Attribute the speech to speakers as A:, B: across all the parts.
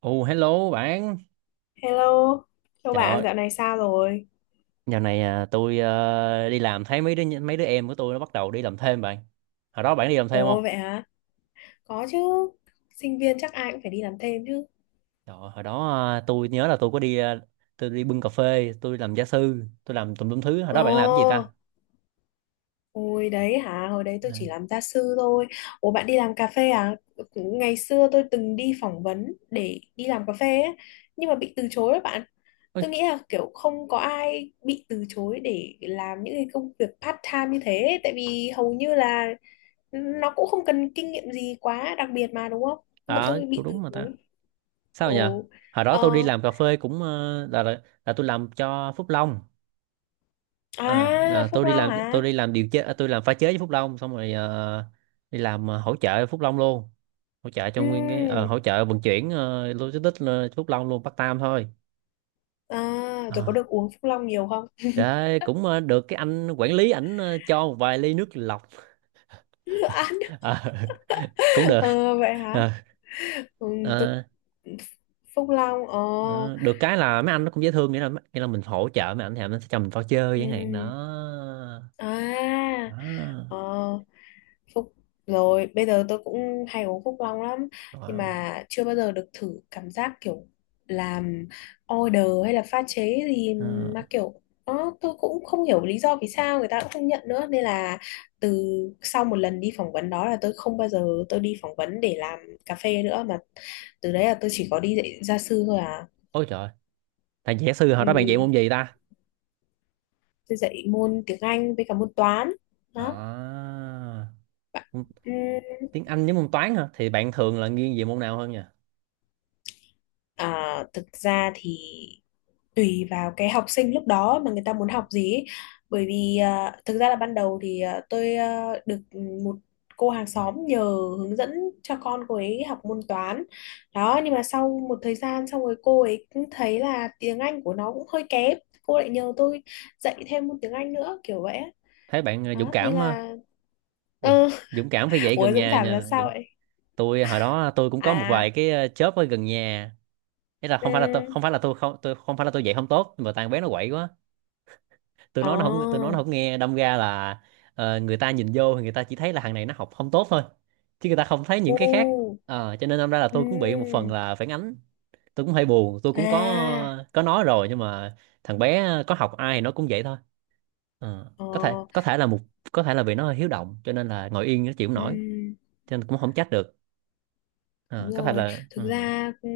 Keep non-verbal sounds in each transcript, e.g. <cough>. A: Ồ, hello bạn.
B: Hello, chào
A: Trời
B: bạn,
A: ơi,
B: dạo này sao rồi?
A: dạo này tôi đi làm thấy mấy đứa em của tôi nó bắt đầu đi làm thêm bạn. Hồi đó bạn đi làm thêm không?
B: Ồ vậy hả? Có chứ, sinh viên chắc ai cũng phải đi làm thêm chứ.
A: Trời ơi, hồi đó tôi nhớ là tôi có đi tôi đi bưng cà phê, tôi làm gia sư, tôi làm tùm lum thứ. Hồi đó bạn làm cái gì
B: Ồ,
A: ta?
B: hồi đấy hả? Hồi đấy tôi
A: À,
B: chỉ làm gia sư thôi. Ồ bạn đi làm cà phê à? Ngày xưa tôi từng đi phỏng vấn để đi làm cà phê ấy, nhưng mà bị từ chối đó bạn. Tôi
A: ôi,
B: nghĩ là kiểu không có ai bị từ chối để làm những cái công việc part time như thế, tại vì hầu như là nó cũng không cần kinh nghiệm gì quá đặc biệt mà, đúng không? Nhưng mà
A: à,
B: tôi
A: cũng
B: bị từ
A: đúng mà ta.
B: chối.
A: Sao nhỉ?
B: Ồ.
A: Hồi đó tôi đi
B: Ờ.
A: làm cà phê cũng ờ, là tôi làm cho Phúc Long.
B: À,
A: Tôi
B: Phúc Long hả?
A: đi làm tôi làm pha chế với Phúc Long, xong rồi đi làm hỗ trợ Phúc Long luôn, hỗ trợ cho
B: Ừ.
A: nguyên cái hỗ trợ vận chuyển, logistics, Phúc Long luôn, Bắc Tam thôi.
B: À, tôi có
A: à,
B: được uống Phúc Long nhiều không?
A: Đấy cũng được cái anh quản lý ảnh cho một vài ly nước lọc.
B: <laughs> Ăn.
A: Ờ, <laughs> cũng được.
B: Ờ, vậy hả?
A: Ờ,
B: Ừ, tôi
A: ờ,
B: Phúc Long. Ờ.
A: ờ, Được cái là mấy anh nó cũng dễ thương, nghĩa là mình hỗ trợ mấy anh thì nó sẽ cho mình voucher
B: Ừ.
A: chẳng hạn đó.
B: À.
A: Đó.
B: Ờ. Phúc rồi bây giờ tôi cũng hay uống Phúc Long lắm, nhưng
A: Wow.
B: mà chưa bao giờ được thử cảm giác kiểu làm order hay là pha chế gì,
A: Ờ.
B: mà kiểu đó tôi cũng không hiểu lý do vì sao người ta cũng không nhận nữa, nên là từ sau một lần đi phỏng vấn đó là tôi không bao giờ tôi đi phỏng vấn để làm cà phê nữa, mà từ đấy là tôi chỉ có đi dạy gia sư thôi à.
A: Ôi trời, thằng kỹ sư hồi
B: ừ,
A: đó bạn dạy môn gì ta?
B: tôi dạy môn tiếng Anh với cả môn toán đó.
A: À,
B: Bạn- ừ,
A: tiếng Anh với môn toán hả? Thì bạn thường là nghiêng về môn nào hơn nhỉ?
B: À, thực ra thì tùy vào cái học sinh lúc đó mà người ta muốn học gì ấy. Bởi vì thực ra là ban đầu thì tôi được một cô hàng xóm nhờ hướng dẫn cho con cô ấy học môn toán đó, nhưng mà sau một thời gian xong rồi cô ấy cũng thấy là tiếng Anh của nó cũng hơi kém, cô lại nhờ tôi dạy thêm môn tiếng Anh nữa kiểu vậy á.
A: Thấy bạn dũng
B: Đó nên
A: cảm,
B: là
A: dũng,
B: ừ.
A: dũng cảm phải
B: <laughs>
A: dạy
B: Ủa,
A: gần
B: Dũng
A: nhà
B: cảm là
A: nha.
B: sao
A: Dũng.
B: vậy?
A: Tôi hồi đó tôi cũng có một vài
B: À
A: cái chớp ở gần nhà. Thế là
B: ừ.
A: không phải là tôi không phải là tôi không phải là tôi dạy không tốt, nhưng mà thằng bé nó quậy quá,
B: Ồ.
A: tôi nói nó không nghe, đâm ra là người ta nhìn vô thì người ta chỉ thấy là thằng này nó học không tốt thôi, chứ người ta không thấy những cái khác.
B: Ừ.
A: Ờ, cho nên đâm ra là
B: Ừ.
A: tôi cũng bị một phần là phản ánh, tôi cũng hơi buồn, tôi cũng
B: À,
A: có nói rồi, nhưng mà thằng bé có học ai thì nó cũng vậy thôi. Ờ,
B: ờ,
A: có thể là một, có thể là vì nó hơi hiếu động cho nên là ngồi yên nó chịu không nổi,
B: ừm,
A: cho nên cũng không trách được.
B: đúng
A: Ờ, có thể
B: rồi,
A: là ừ.
B: thực ra ừ,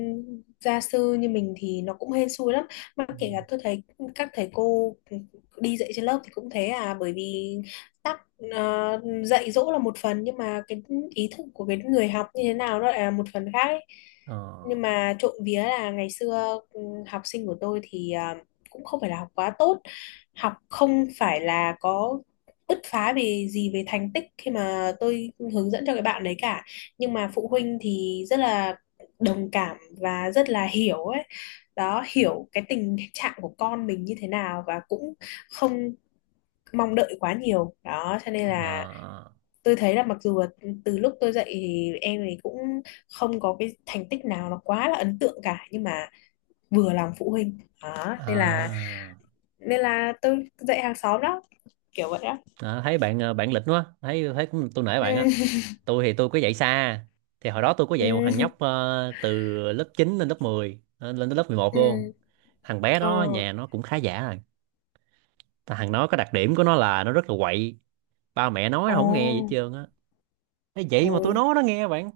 B: gia sư như mình thì nó cũng hên xui lắm. Mà
A: Ừ.
B: kể cả tôi thấy các thầy cô đi dạy trên lớp thì cũng thế à. Bởi vì tắc dạy dỗ là một phần, nhưng mà cái ý thức của cái người học như thế nào nó lại là một phần khác ấy.
A: Ờ,
B: Nhưng mà trộm vía là ngày xưa học sinh của tôi thì cũng không phải là học quá tốt. Học không phải là có bứt phá về gì về thành tích khi mà tôi hướng dẫn cho cái bạn đấy cả, nhưng mà phụ huynh thì rất là đồng cảm và rất là hiểu ấy. Đó, hiểu cái tình trạng của con mình như thế nào và cũng không mong đợi quá nhiều đó, cho nên là
A: à,
B: tôi thấy là mặc dù là từ lúc tôi dạy thì em ấy cũng không có cái thành tích nào nó quá là ấn tượng cả, nhưng mà vừa lòng phụ huynh đó
A: à.
B: nên là tôi dạy hàng xóm đó kiểu vậy đó.
A: À, thấy bạn bạn lịch quá, thấy thấy cũng tôi nể
B: Ừ
A: bạn á. Tôi thì tôi có dạy xa, thì hồi đó tôi có
B: ừ
A: dạy một thằng
B: ừ
A: nhóc từ lớp 9 lên lớp 10, lên tới lớp 11 luôn.
B: ừ.
A: Thằng bé
B: Ờ.
A: đó nhà nó cũng khá giả rồi, thằng nó có đặc điểm của nó là nó rất là quậy, ba mẹ nói nó
B: Ồ.
A: không nghe gì hết trơn á. Ê, vậy mà
B: Ôi
A: tôi nói nó nghe bạn.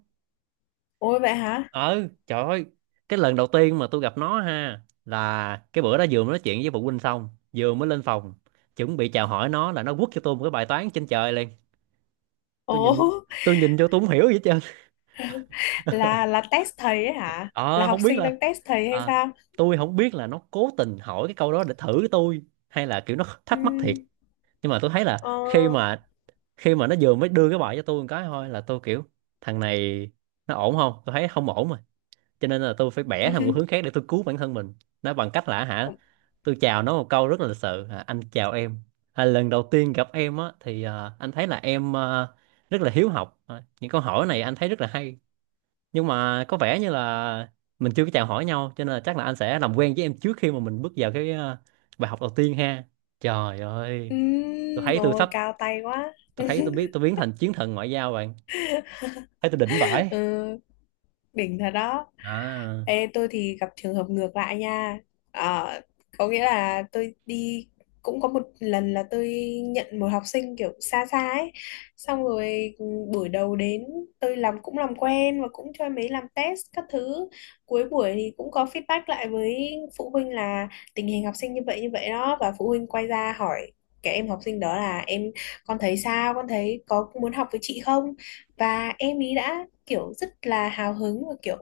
B: ôi vậy hả?
A: Ừ, trời ơi, cái lần đầu tiên mà tôi gặp nó ha, là cái bữa đó vừa mới nói chuyện với phụ huynh xong, vừa mới lên phòng chuẩn bị chào hỏi nó là nó quất cho tôi một cái bài toán trên trời liền.
B: Ồ,
A: tôi nhìn tôi nhìn vô, tôi không hiểu gì hết trơn. <laughs>
B: là test thầy ấy hả, là
A: Ờ, không
B: học
A: biết
B: sinh
A: là
B: đang test thầy hay
A: à,
B: sao?
A: tôi không biết là nó cố tình hỏi cái câu đó để thử tôi, hay là kiểu nó
B: Ừ,
A: thắc mắc thiệt. Nhưng mà tôi thấy là
B: ờ,
A: khi mà khi mà nó vừa mới đưa cái bài cho tôi một cái thôi là tôi kiểu, thằng này nó ổn không, tôi thấy không ổn rồi, cho nên là tôi phải bẻ thành một hướng
B: <laughs>
A: khác để tôi cứu bản thân mình nó bằng cách là hả,
B: ừ,
A: tôi chào nó một câu rất là lịch sự, à, anh chào em, à, lần đầu tiên gặp em á thì à, anh thấy là em à, rất là hiếu học, à, những câu hỏi này anh thấy rất là hay, nhưng mà có vẻ như là mình chưa có chào hỏi nhau, cho nên là chắc là anh sẽ làm quen với em trước khi mà mình bước vào cái bài học đầu tiên ha. Trời
B: ừ,
A: ơi, tôi thấy tôi sắp
B: cao tay quá.
A: tôi thấy tôi biết tôi
B: <laughs>
A: biến thành chiến thần ngoại giao bạn, thấy tôi đỉnh vãi.
B: Ừ. Đỉnh thật đó.
A: À,
B: Ê, tôi thì gặp trường hợp ngược lại nha. Ờ, có nghĩa là tôi đi cũng có một lần là tôi nhận một học sinh kiểu xa xa ấy, xong rồi buổi đầu đến tôi làm cũng làm quen và cũng cho em ấy làm test các thứ. Cuối buổi thì cũng có feedback lại với phụ huynh là tình hình học sinh như vậy đó, và phụ huynh quay ra hỏi cái em học sinh đó là em con thấy sao, con thấy có muốn học với chị không, và em ý đã kiểu rất là hào hứng và kiểu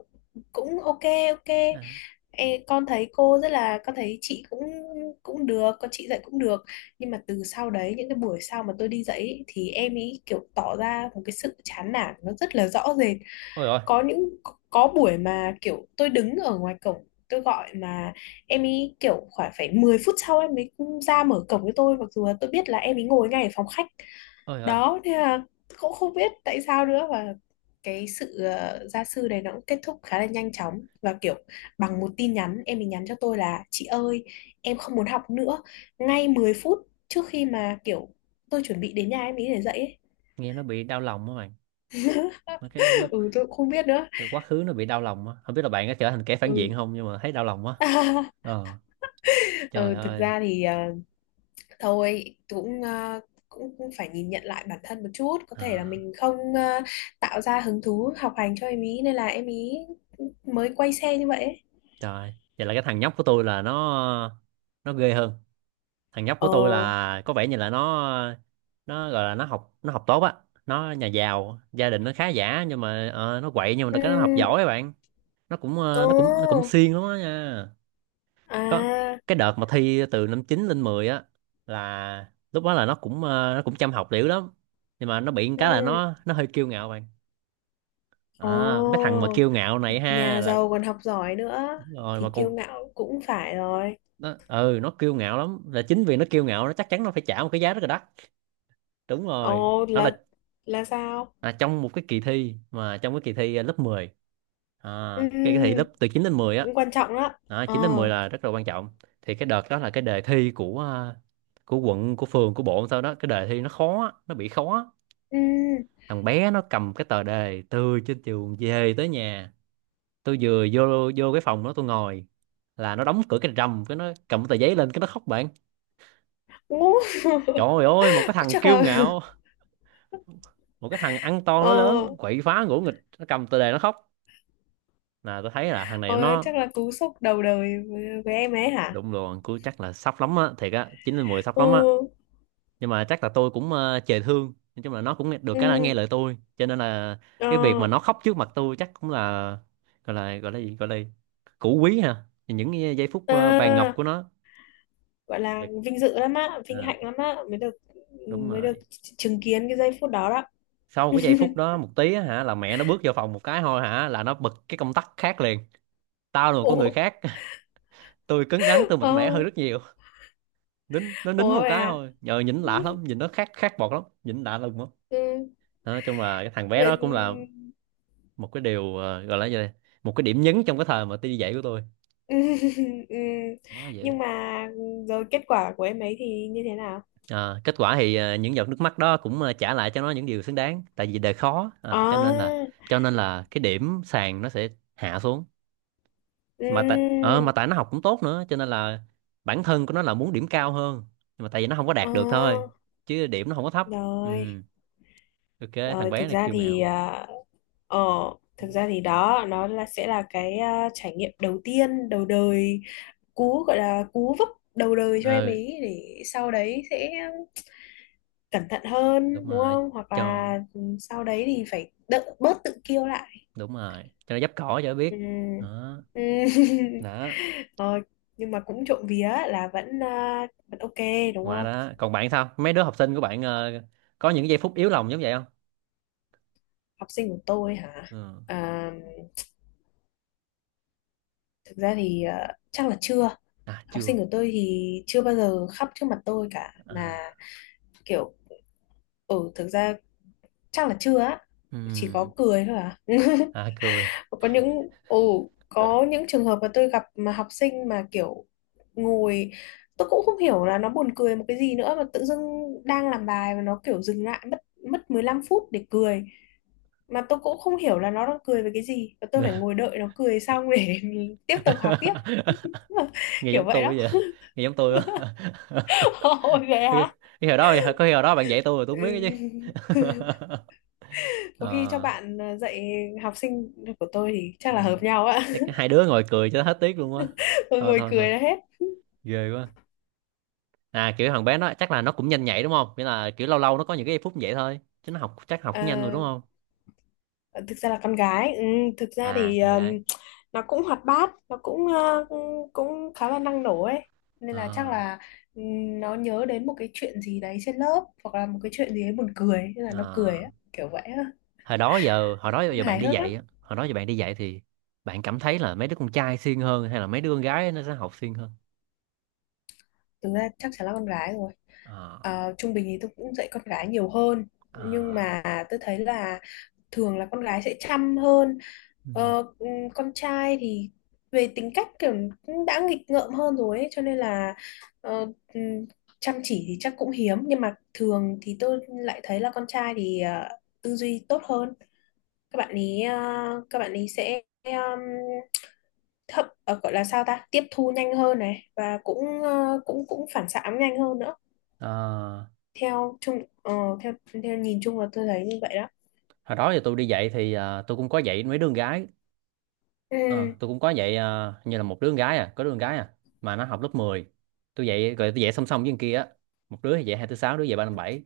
B: cũng ok ok.
A: à.
B: Ê, con thấy cô rất là con thấy chị cũng cũng được, con chị dạy cũng được. Nhưng mà từ sau đấy những cái buổi sau mà tôi đi dạy ý, thì em ấy kiểu tỏ ra một cái sự chán nản nó rất là rõ rệt.
A: Ôi ôi.
B: Có những có buổi mà kiểu tôi đứng ở ngoài cổng tôi gọi mà em ấy kiểu khoảng phải 10 phút sau em ấy ra mở cổng với tôi, mặc dù là tôi biết là em ấy ngồi ngay ở phòng khách.
A: Ôi ôi,
B: Đó thế là cũng không biết tại sao nữa, và cái sự gia sư này nó cũng kết thúc khá là nhanh chóng và kiểu bằng một tin nhắn em ấy nhắn cho tôi là chị ơi em không muốn học nữa, ngay 10 phút trước khi mà kiểu tôi chuẩn bị đến nhà em ấy để dạy ấy.
A: nghe nó bị đau lòng á bạn. Mấy cái
B: <laughs> Ừ, tôi cũng không biết nữa.
A: cái quá khứ nó bị đau lòng á, không biết là bạn có trở thành kẻ phản
B: Ừ,
A: diện không, nhưng mà thấy đau lòng quá.
B: <laughs>
A: Ờ, trời
B: ừ thực
A: ơi.
B: ra thì thôi cũng cũng cũng phải nhìn nhận lại bản thân một chút, có thể là
A: À,
B: mình không tạo ra hứng thú học hành cho em ý nên là em ý mới quay xe như vậy ấy.
A: trời, vậy là cái thằng nhóc của tôi là nó ghê hơn. Thằng nhóc của
B: Ờ.
A: tôi là có vẻ như là nó gọi là nó học tốt á, nó nhà giàu, gia đình nó khá giả, nhưng mà nó quậy, nhưng mà
B: Ừ.
A: cái nó học giỏi á bạn. Nó cũng nó cũng
B: Ồ.
A: siêng lắm á nha. Có
B: À.
A: cái đợt mà thi từ năm 9 lên 10 á, là lúc đó là nó cũng nó cũng chăm học liễu lắm, nhưng mà nó bị một
B: Ừ.
A: cái là nó hơi kiêu ngạo bạn. À, mấy
B: Ồ.
A: thằng mà kiêu ngạo này ha
B: Nhà
A: là,
B: giàu còn học giỏi nữa
A: đúng rồi mà
B: thì kiêu
A: còn,
B: ngạo cũng phải rồi.
A: nó ừ nó kiêu ngạo lắm, là chính vì nó kiêu ngạo, nó chắc chắn nó phải trả một cái giá rất là đắt. Đúng rồi,
B: Ồ,
A: nó là
B: là sao?
A: à, trong một cái kỳ thi mà trong cái kỳ thi à, lớp 10, à,
B: Ừ. Ừ,
A: cái kỳ thi lớp từ 9 đến 10 á.
B: cũng quan trọng đó.
A: Đó,
B: Ờ.
A: 9 đến 10 là rất là quan trọng. Thì cái đợt đó là cái đề thi của của quận, của phường, của bộ, sau đó cái đề thi nó khó á, nó bị khó.
B: Ừ.
A: Thằng bé nó cầm cái tờ đề từ trên trường về tới nhà, tôi vừa vô vô cái phòng đó tôi ngồi, là nó đóng cửa cái rầm, cái nó cầm cái tờ giấy lên cái nó khóc bạn.
B: Ú, <laughs>
A: Trời ơi, một cái thằng
B: chắc
A: kiêu
B: là.
A: ngạo, một cái thằng ăn to
B: Ờ.
A: nó lớn quậy phá ngỗ nghịch, nó cầm tờ đề nó khóc, là tôi thấy là thằng này
B: Ờ,
A: nó
B: chắc là cú sốc đầu đời với em ấy hả.
A: đụng đồ, cứ chắc là sốc lắm á, thiệt á, chín lên mười sốc lắm á.
B: Ừ.
A: Nhưng mà chắc là tôi cũng chề thương, nói chung là nó cũng được cái là nghe
B: Ừ.
A: lời tôi, cho nên là
B: Ờ.
A: cái việc mà nó khóc trước mặt tôi chắc cũng là gọi là cũ quý ha, những cái giây phút vàng ngọc
B: À,
A: của nó.
B: gọi là
A: Thiệt.
B: vinh dự lắm á, vinh
A: À,
B: hạnh lắm á mới được,
A: đúng
B: mới được
A: rồi.
B: chứng kiến cái giây phút đó đó.
A: Sau
B: <laughs>
A: cái giây phút đó một tí á, hả là mẹ nó bước vào phòng một cái thôi, hả là nó bật cái công tắc khác liền, tao là một con người
B: Ủa.
A: khác. <laughs> Tôi cứng rắn, tôi mạnh mẽ hơn
B: Ồ.
A: rất nhiều. Nó nín
B: Ủa
A: một
B: vậy
A: cái
B: à.
A: thôi, nhờ nhìn lạ lắm, nhìn nó khác, khác bọt lắm, nhìn lạ lùng lắm.
B: Ừ,
A: Đó, nói chung là cái thằng bé
B: vậy
A: đó cũng là một cái điều, ờ, gọi là gì đây một cái điểm nhấn trong cái thời mà đi dạy của tôi.
B: ừ, <laughs> ừ.
A: Đó là vậy.
B: Nhưng mà rồi kết quả của em ấy thì như thế nào?
A: À, kết quả thì những giọt nước mắt đó cũng trả lại cho nó những điều xứng đáng, tại vì đời khó à,
B: À
A: cho nên là cái điểm sàn nó sẽ hạ xuống,
B: ừ,
A: mà mà tại nó học cũng tốt nữa, cho nên là bản thân của nó là muốn điểm cao hơn, nhưng mà tại vì nó không có đạt được thôi,
B: à,
A: chứ điểm nó không có thấp. Ừ,
B: rồi
A: ok. Thằng
B: rồi
A: bé
B: thực
A: này
B: ra
A: kiêu
B: thì
A: ngạo.
B: ờ thực ra thì đó nó là sẽ là cái trải nghiệm đầu tiên đầu đời, cú gọi là cú vấp đầu đời cho em
A: Ừ,
B: ấy để sau đấy sẽ cẩn thận
A: đúng
B: hơn đúng
A: rồi,
B: không, hoặc
A: cho
B: là sau đấy thì phải đỡ bớt tự kiêu lại.
A: đúng rồi, cho nó dấp cỏ cho nó
B: Ừ.
A: biết. Đó.
B: Ừ. <laughs>
A: Đó,
B: Ờ, nhưng mà cũng trộm vía là vẫn vẫn ok đúng
A: qua
B: không.
A: đó còn bạn sao, mấy đứa học sinh của bạn có những giây phút yếu lòng giống vậy không?
B: Học sinh của tôi hả?
A: Ừ.
B: À, thực ra thì chắc là chưa.
A: À,
B: Học sinh
A: chưa.
B: của tôi thì chưa bao giờ khóc trước mặt tôi cả mà,
A: À,
B: kiểu ừ thực ra chắc là chưa á. Chỉ có
A: ừm,
B: cười thôi à. <laughs>
A: à, cười.
B: Có những ồ có những trường hợp mà tôi gặp mà học sinh mà kiểu ngồi tôi cũng không hiểu là nó buồn cười một cái gì nữa mà tự dưng đang làm bài mà nó kiểu dừng lại mất mất 15 phút để cười, mà tôi cũng không hiểu là nó đang cười về cái gì và tôi phải ngồi
A: <laughs>
B: đợi nó cười xong để <laughs> tiếp tục học tiếp. <laughs>
A: Nghe
B: Kiểu
A: giống
B: vậy đó.
A: tôi vậy. Nghe giống tôi quá. <laughs>
B: <laughs> Ôi vậy
A: Cái
B: hả?
A: hồi đó bạn dạy tôi rồi tôi không biết cái chứ.
B: Ừ.
A: <laughs>
B: Có khi cho
A: Ờ,
B: bạn dạy học sinh của tôi thì chắc là hợp nhau á.
A: chắc hai đứa ngồi cười cho hết tiếc luôn á.
B: <laughs> Tôi
A: Thôi
B: ngồi
A: thôi thôi,
B: cười là hết.
A: ghê quá. À, kiểu thằng bé nó chắc là nó cũng nhanh nhạy đúng không, nghĩa là kiểu lâu lâu nó có những cái phút như vậy thôi chứ nó học chắc học cũng nhanh rồi đúng
B: Ờ,
A: không?
B: ờ, thực ra là con gái ừ, thực ra
A: À,
B: thì
A: con gái.
B: nó cũng hoạt bát, nó cũng cũng cũng khá là năng nổ ấy, nên là chắc
A: À,
B: là nó nhớ đến một cái chuyện gì đấy trên lớp hoặc là một cái chuyện gì đấy buồn cười nên là nó cười
A: à.
B: á, kiểu vậy á.
A: Hồi đó giờ hồi đó giờ bạn
B: Hài
A: đi
B: hước lắm.
A: dạy á, Hồi đó giờ bạn đi dạy thì bạn cảm thấy là mấy đứa con trai siêng hơn hay là mấy đứa con gái nó sẽ học siêng hơn?
B: Thực ra chắc chắn là con gái rồi.
A: À,
B: Ờ, trung bình thì tôi cũng dạy con gái nhiều hơn, nhưng
A: à,
B: mà tôi thấy là thường là con gái sẽ chăm hơn.
A: ừ.
B: Ờ, con trai thì về tính cách kiểu cũng đã nghịch ngợm hơn rồi ấy, cho nên là ờ, ừm, chăm chỉ thì chắc cũng hiếm, nhưng mà thường thì tôi lại thấy là con trai thì tư duy tốt hơn. Các bạn ý các bạn ý sẽ thậm gọi là sao ta, tiếp thu nhanh hơn này và cũng cũng cũng phản xạ nhanh hơn nữa.
A: À,
B: Theo chung ờ, theo theo nhìn chung là tôi thấy như vậy đó.
A: hồi đó giờ tôi đi dạy thì tôi cũng có dạy mấy đứa con gái.
B: Ừ.
A: Ờ, tôi cũng có dạy như là một đứa con gái, có đứa con gái à, mà nó học lớp 10. Tôi dạy song song với con kia á. Một đứa thì dạy 2 4 6 đứa dạy 3 5 7.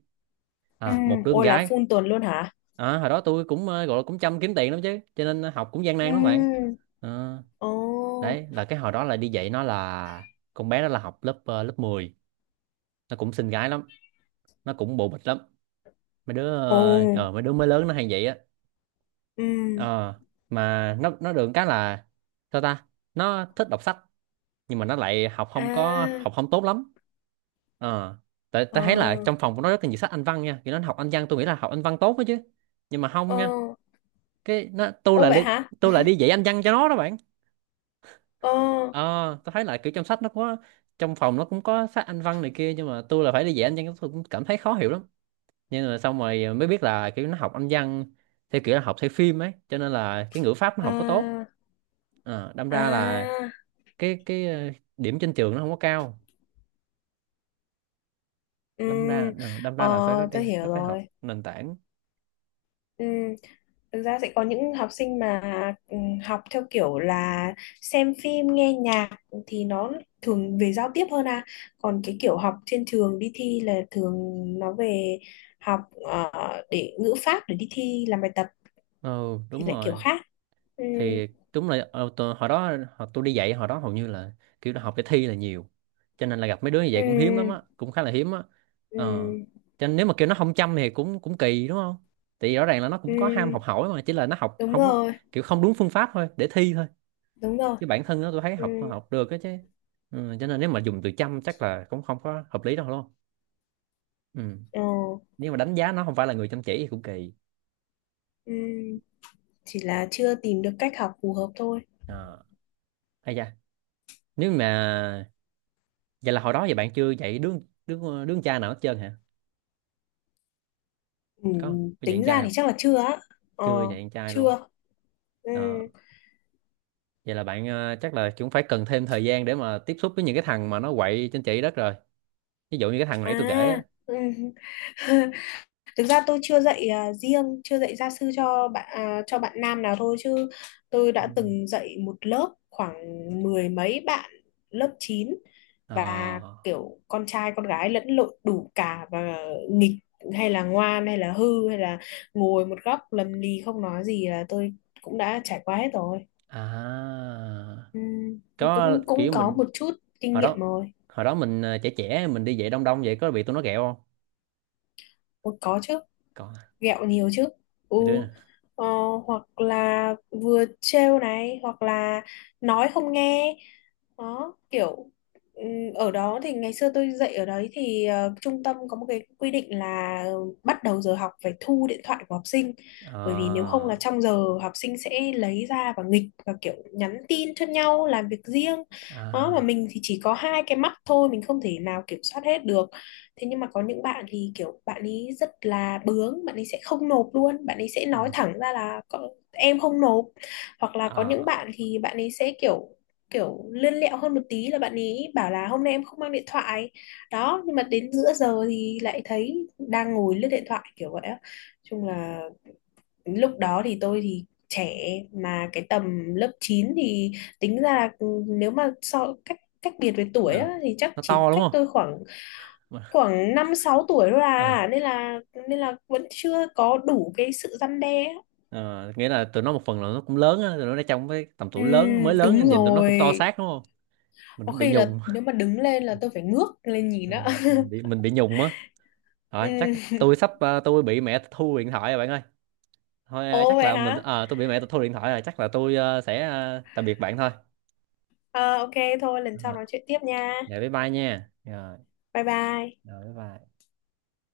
B: Ừ.
A: Một đứa con
B: Ôi là
A: gái.
B: phun tuần luôn hả?
A: Hồi đó tôi cũng ờ, gọi là cũng chăm kiếm tiền lắm chứ, cho nên học cũng gian
B: Ừ.
A: nan lắm bạn. Ờ,
B: Ồ.
A: đấy là cái hồi đó là đi dạy, nó là con bé đó, là học lớp mười. Nó cũng xinh gái lắm, nó cũng bộ bịch lắm. Mấy đứa
B: Ồ.
A: ờ, ờ, mấy đứa mới lớn nó hay vậy á.
B: Ừ.
A: Ờ, mà nó được cái là, sao ta? Nó thích đọc sách nhưng mà nó lại học không có
B: À.
A: học không tốt lắm. ờ tại
B: Ờ.
A: tại thấy là trong phòng của nó rất là nhiều sách Anh văn nha, thì nó học Anh văn, tôi nghĩ là học Anh văn tốt đó chứ. Nhưng mà không
B: Ờ.
A: nha. Cái nó tôi
B: Ô
A: là
B: vậy
A: đi,
B: hả?
A: Tôi là đi dạy Anh văn cho nó đó bạn.
B: Ờ.
A: ờ tôi thấy là kiểu trong phòng nó cũng có sách Anh văn này kia, nhưng mà tôi là phải đi dạy Anh văn, tôi cũng cảm thấy khó hiểu lắm. Nhưng mà xong rồi mới biết là kiểu nó học Anh văn theo kiểu là học theo phim ấy, cho nên là cái ngữ pháp nó không có tốt.
B: À.
A: Đâm ra là
B: À.
A: cái cái ờ, điểm trên trường nó không có cao.
B: Ừ.
A: đâm ra ờ, đâm
B: Ờ.
A: ra là phải có
B: Tôi
A: đi
B: hiểu
A: nó phải học
B: rồi.
A: nền tảng.
B: Ừ, thực ra sẽ có những học sinh mà ừ, học theo kiểu là xem phim, nghe nhạc thì nó thường về giao tiếp hơn à. Còn cái kiểu học trên trường đi thi là thường nó về học ờ, để ngữ pháp để đi thi làm bài tập
A: Ừ,
B: thì
A: đúng
B: lại kiểu
A: rồi.
B: khác. Ừ,
A: Thì đúng là, tôi đi dạy hồi đó hầu như là kiểu là học để thi là nhiều, cho nên là gặp mấy đứa như
B: ừ,
A: vậy cũng hiếm lắm á, cũng khá là hiếm á.
B: ừ,
A: ờ cho nên nếu mà kêu nó không chăm thì cũng cũng kỳ đúng không? Thì rõ ràng là nó cũng có ham
B: ừ,
A: học hỏi, mà chỉ là nó học
B: đúng
A: không có
B: rồi,
A: kiểu không đúng phương pháp thôi, để thi thôi.
B: đúng rồi.
A: Chứ bản thân nó tôi thấy
B: Ừ,
A: học học được á chứ. Ừ, cho nên nếu mà dùng từ chăm chắc là cũng không có hợp lý đâu luôn. Ừ.
B: ờ,
A: Nếu mà đánh giá nó không phải là người chăm chỉ thì cũng kỳ.
B: ừ, chỉ là chưa tìm được cách học phù hợp thôi.
A: Ờ. Ây da, nếu mà vậy là hồi đó vậy bạn chưa dạy đứa đứa đứa con trai nào hết trơn hả?
B: Ừ,
A: Có không? Có dạy con
B: tính ra
A: trai
B: thì
A: không?
B: chắc là chưa á. Ờ,
A: Chưa dạy con trai luôn.
B: chưa. Ừ.
A: Đó. Vậy là bạn, chắc là cũng phải cần thêm thời gian để mà tiếp xúc với những cái thằng mà nó quậy trên chỉ đất rồi, ví dụ như cái thằng nãy tôi kể á.
B: À. Ừ. <laughs> Thực ra tôi chưa dạy riêng, chưa dạy gia sư cho bạn cho bạn nam nào thôi chứ tôi
A: Ừ.
B: đã từng dạy một lớp khoảng mười mấy bạn lớp 9
A: ờ
B: và kiểu con trai con gái lẫn lộn đủ cả, và nghịch hay là ngoan hay là hư hay là ngồi một góc lầm lì không nói gì là tôi cũng đã trải qua hết rồi.
A: à
B: Ừ.
A: có
B: Cũng cũng
A: kiểu
B: có
A: mình,
B: một chút kinh
A: hồi
B: nghiệm
A: đó
B: rồi.
A: hồi đó mình trẻ trẻ mình đi dạy đông đông vậy, có bị tụi nó ghẹo không?
B: Ủa, có chứ.
A: Có,
B: Ghẹo nhiều chứ. Ừ.
A: mấy đứa nè.
B: Ờ, hoặc là vừa trêu này hoặc là nói không nghe đó, kiểu ở đó thì ngày xưa tôi dạy ở đấy thì trung tâm có một cái quy định là bắt đầu giờ học phải thu điện thoại của học sinh,
A: ờ
B: bởi vì nếu không là trong giờ học sinh sẽ lấy ra và nghịch và kiểu nhắn tin cho nhau làm việc riêng. Đó mà
A: à
B: mình thì chỉ có hai cái mắt thôi, mình không thể nào kiểm soát hết được. Thế nhưng mà có những bạn thì kiểu bạn ấy rất là bướng, bạn ấy sẽ không nộp luôn, bạn ấy sẽ
A: ờ
B: nói thẳng ra là "Cậu- em không nộp". Hoặc là có những
A: ờ
B: bạn thì bạn ấy sẽ kiểu kiểu lươn lẹo hơn một tí là bạn ý bảo là hôm nay em không mang điện thoại. Đó nhưng mà đến giữa giờ thì lại thấy đang ngồi lướt điện thoại kiểu vậy á. Chung là lúc đó thì tôi thì trẻ, mà cái tầm lớp 9 thì tính ra là ừ, nếu mà so cách cách biệt với tuổi
A: ờ.
B: á, thì chắc
A: Nó
B: chỉ
A: to đúng
B: cách
A: không?
B: tôi khoảng khoảng 5, 6 tuổi thôi
A: Ờ.
B: à, nên là vẫn chưa có đủ cái sự răn đe á.
A: Ờ, nghĩa là tụi nó một phần là nó cũng lớn á, tụi nó đã trong cái tầm
B: Ừ,
A: tuổi lớn, mới
B: đúng
A: lớn, nhìn tụi nó cũng to
B: rồi.
A: xác đúng không? Mình
B: Có
A: cũng bị
B: khi là
A: nhùng.
B: nếu mà đứng lên là tôi phải ngước lên nhìn
A: Ờ,
B: á.
A: mình bị nhùng á.
B: <laughs>
A: Rồi chắc
B: Ừ.
A: tôi sắp, tôi bị mẹ thu điện thoại rồi bạn ơi. Thôi ờ,
B: Ồ
A: chắc
B: vậy
A: là mình
B: hả?
A: ờ, tôi bị mẹ thu điện thoại rồi, chắc là tôi sẽ tạm biệt bạn thôi.
B: Ờ, ok, thôi lần sau
A: Rồi,
B: nói chuyện tiếp nha.
A: dạ bye bye nha. Rồi,
B: Bye bye.
A: rồi bye bye.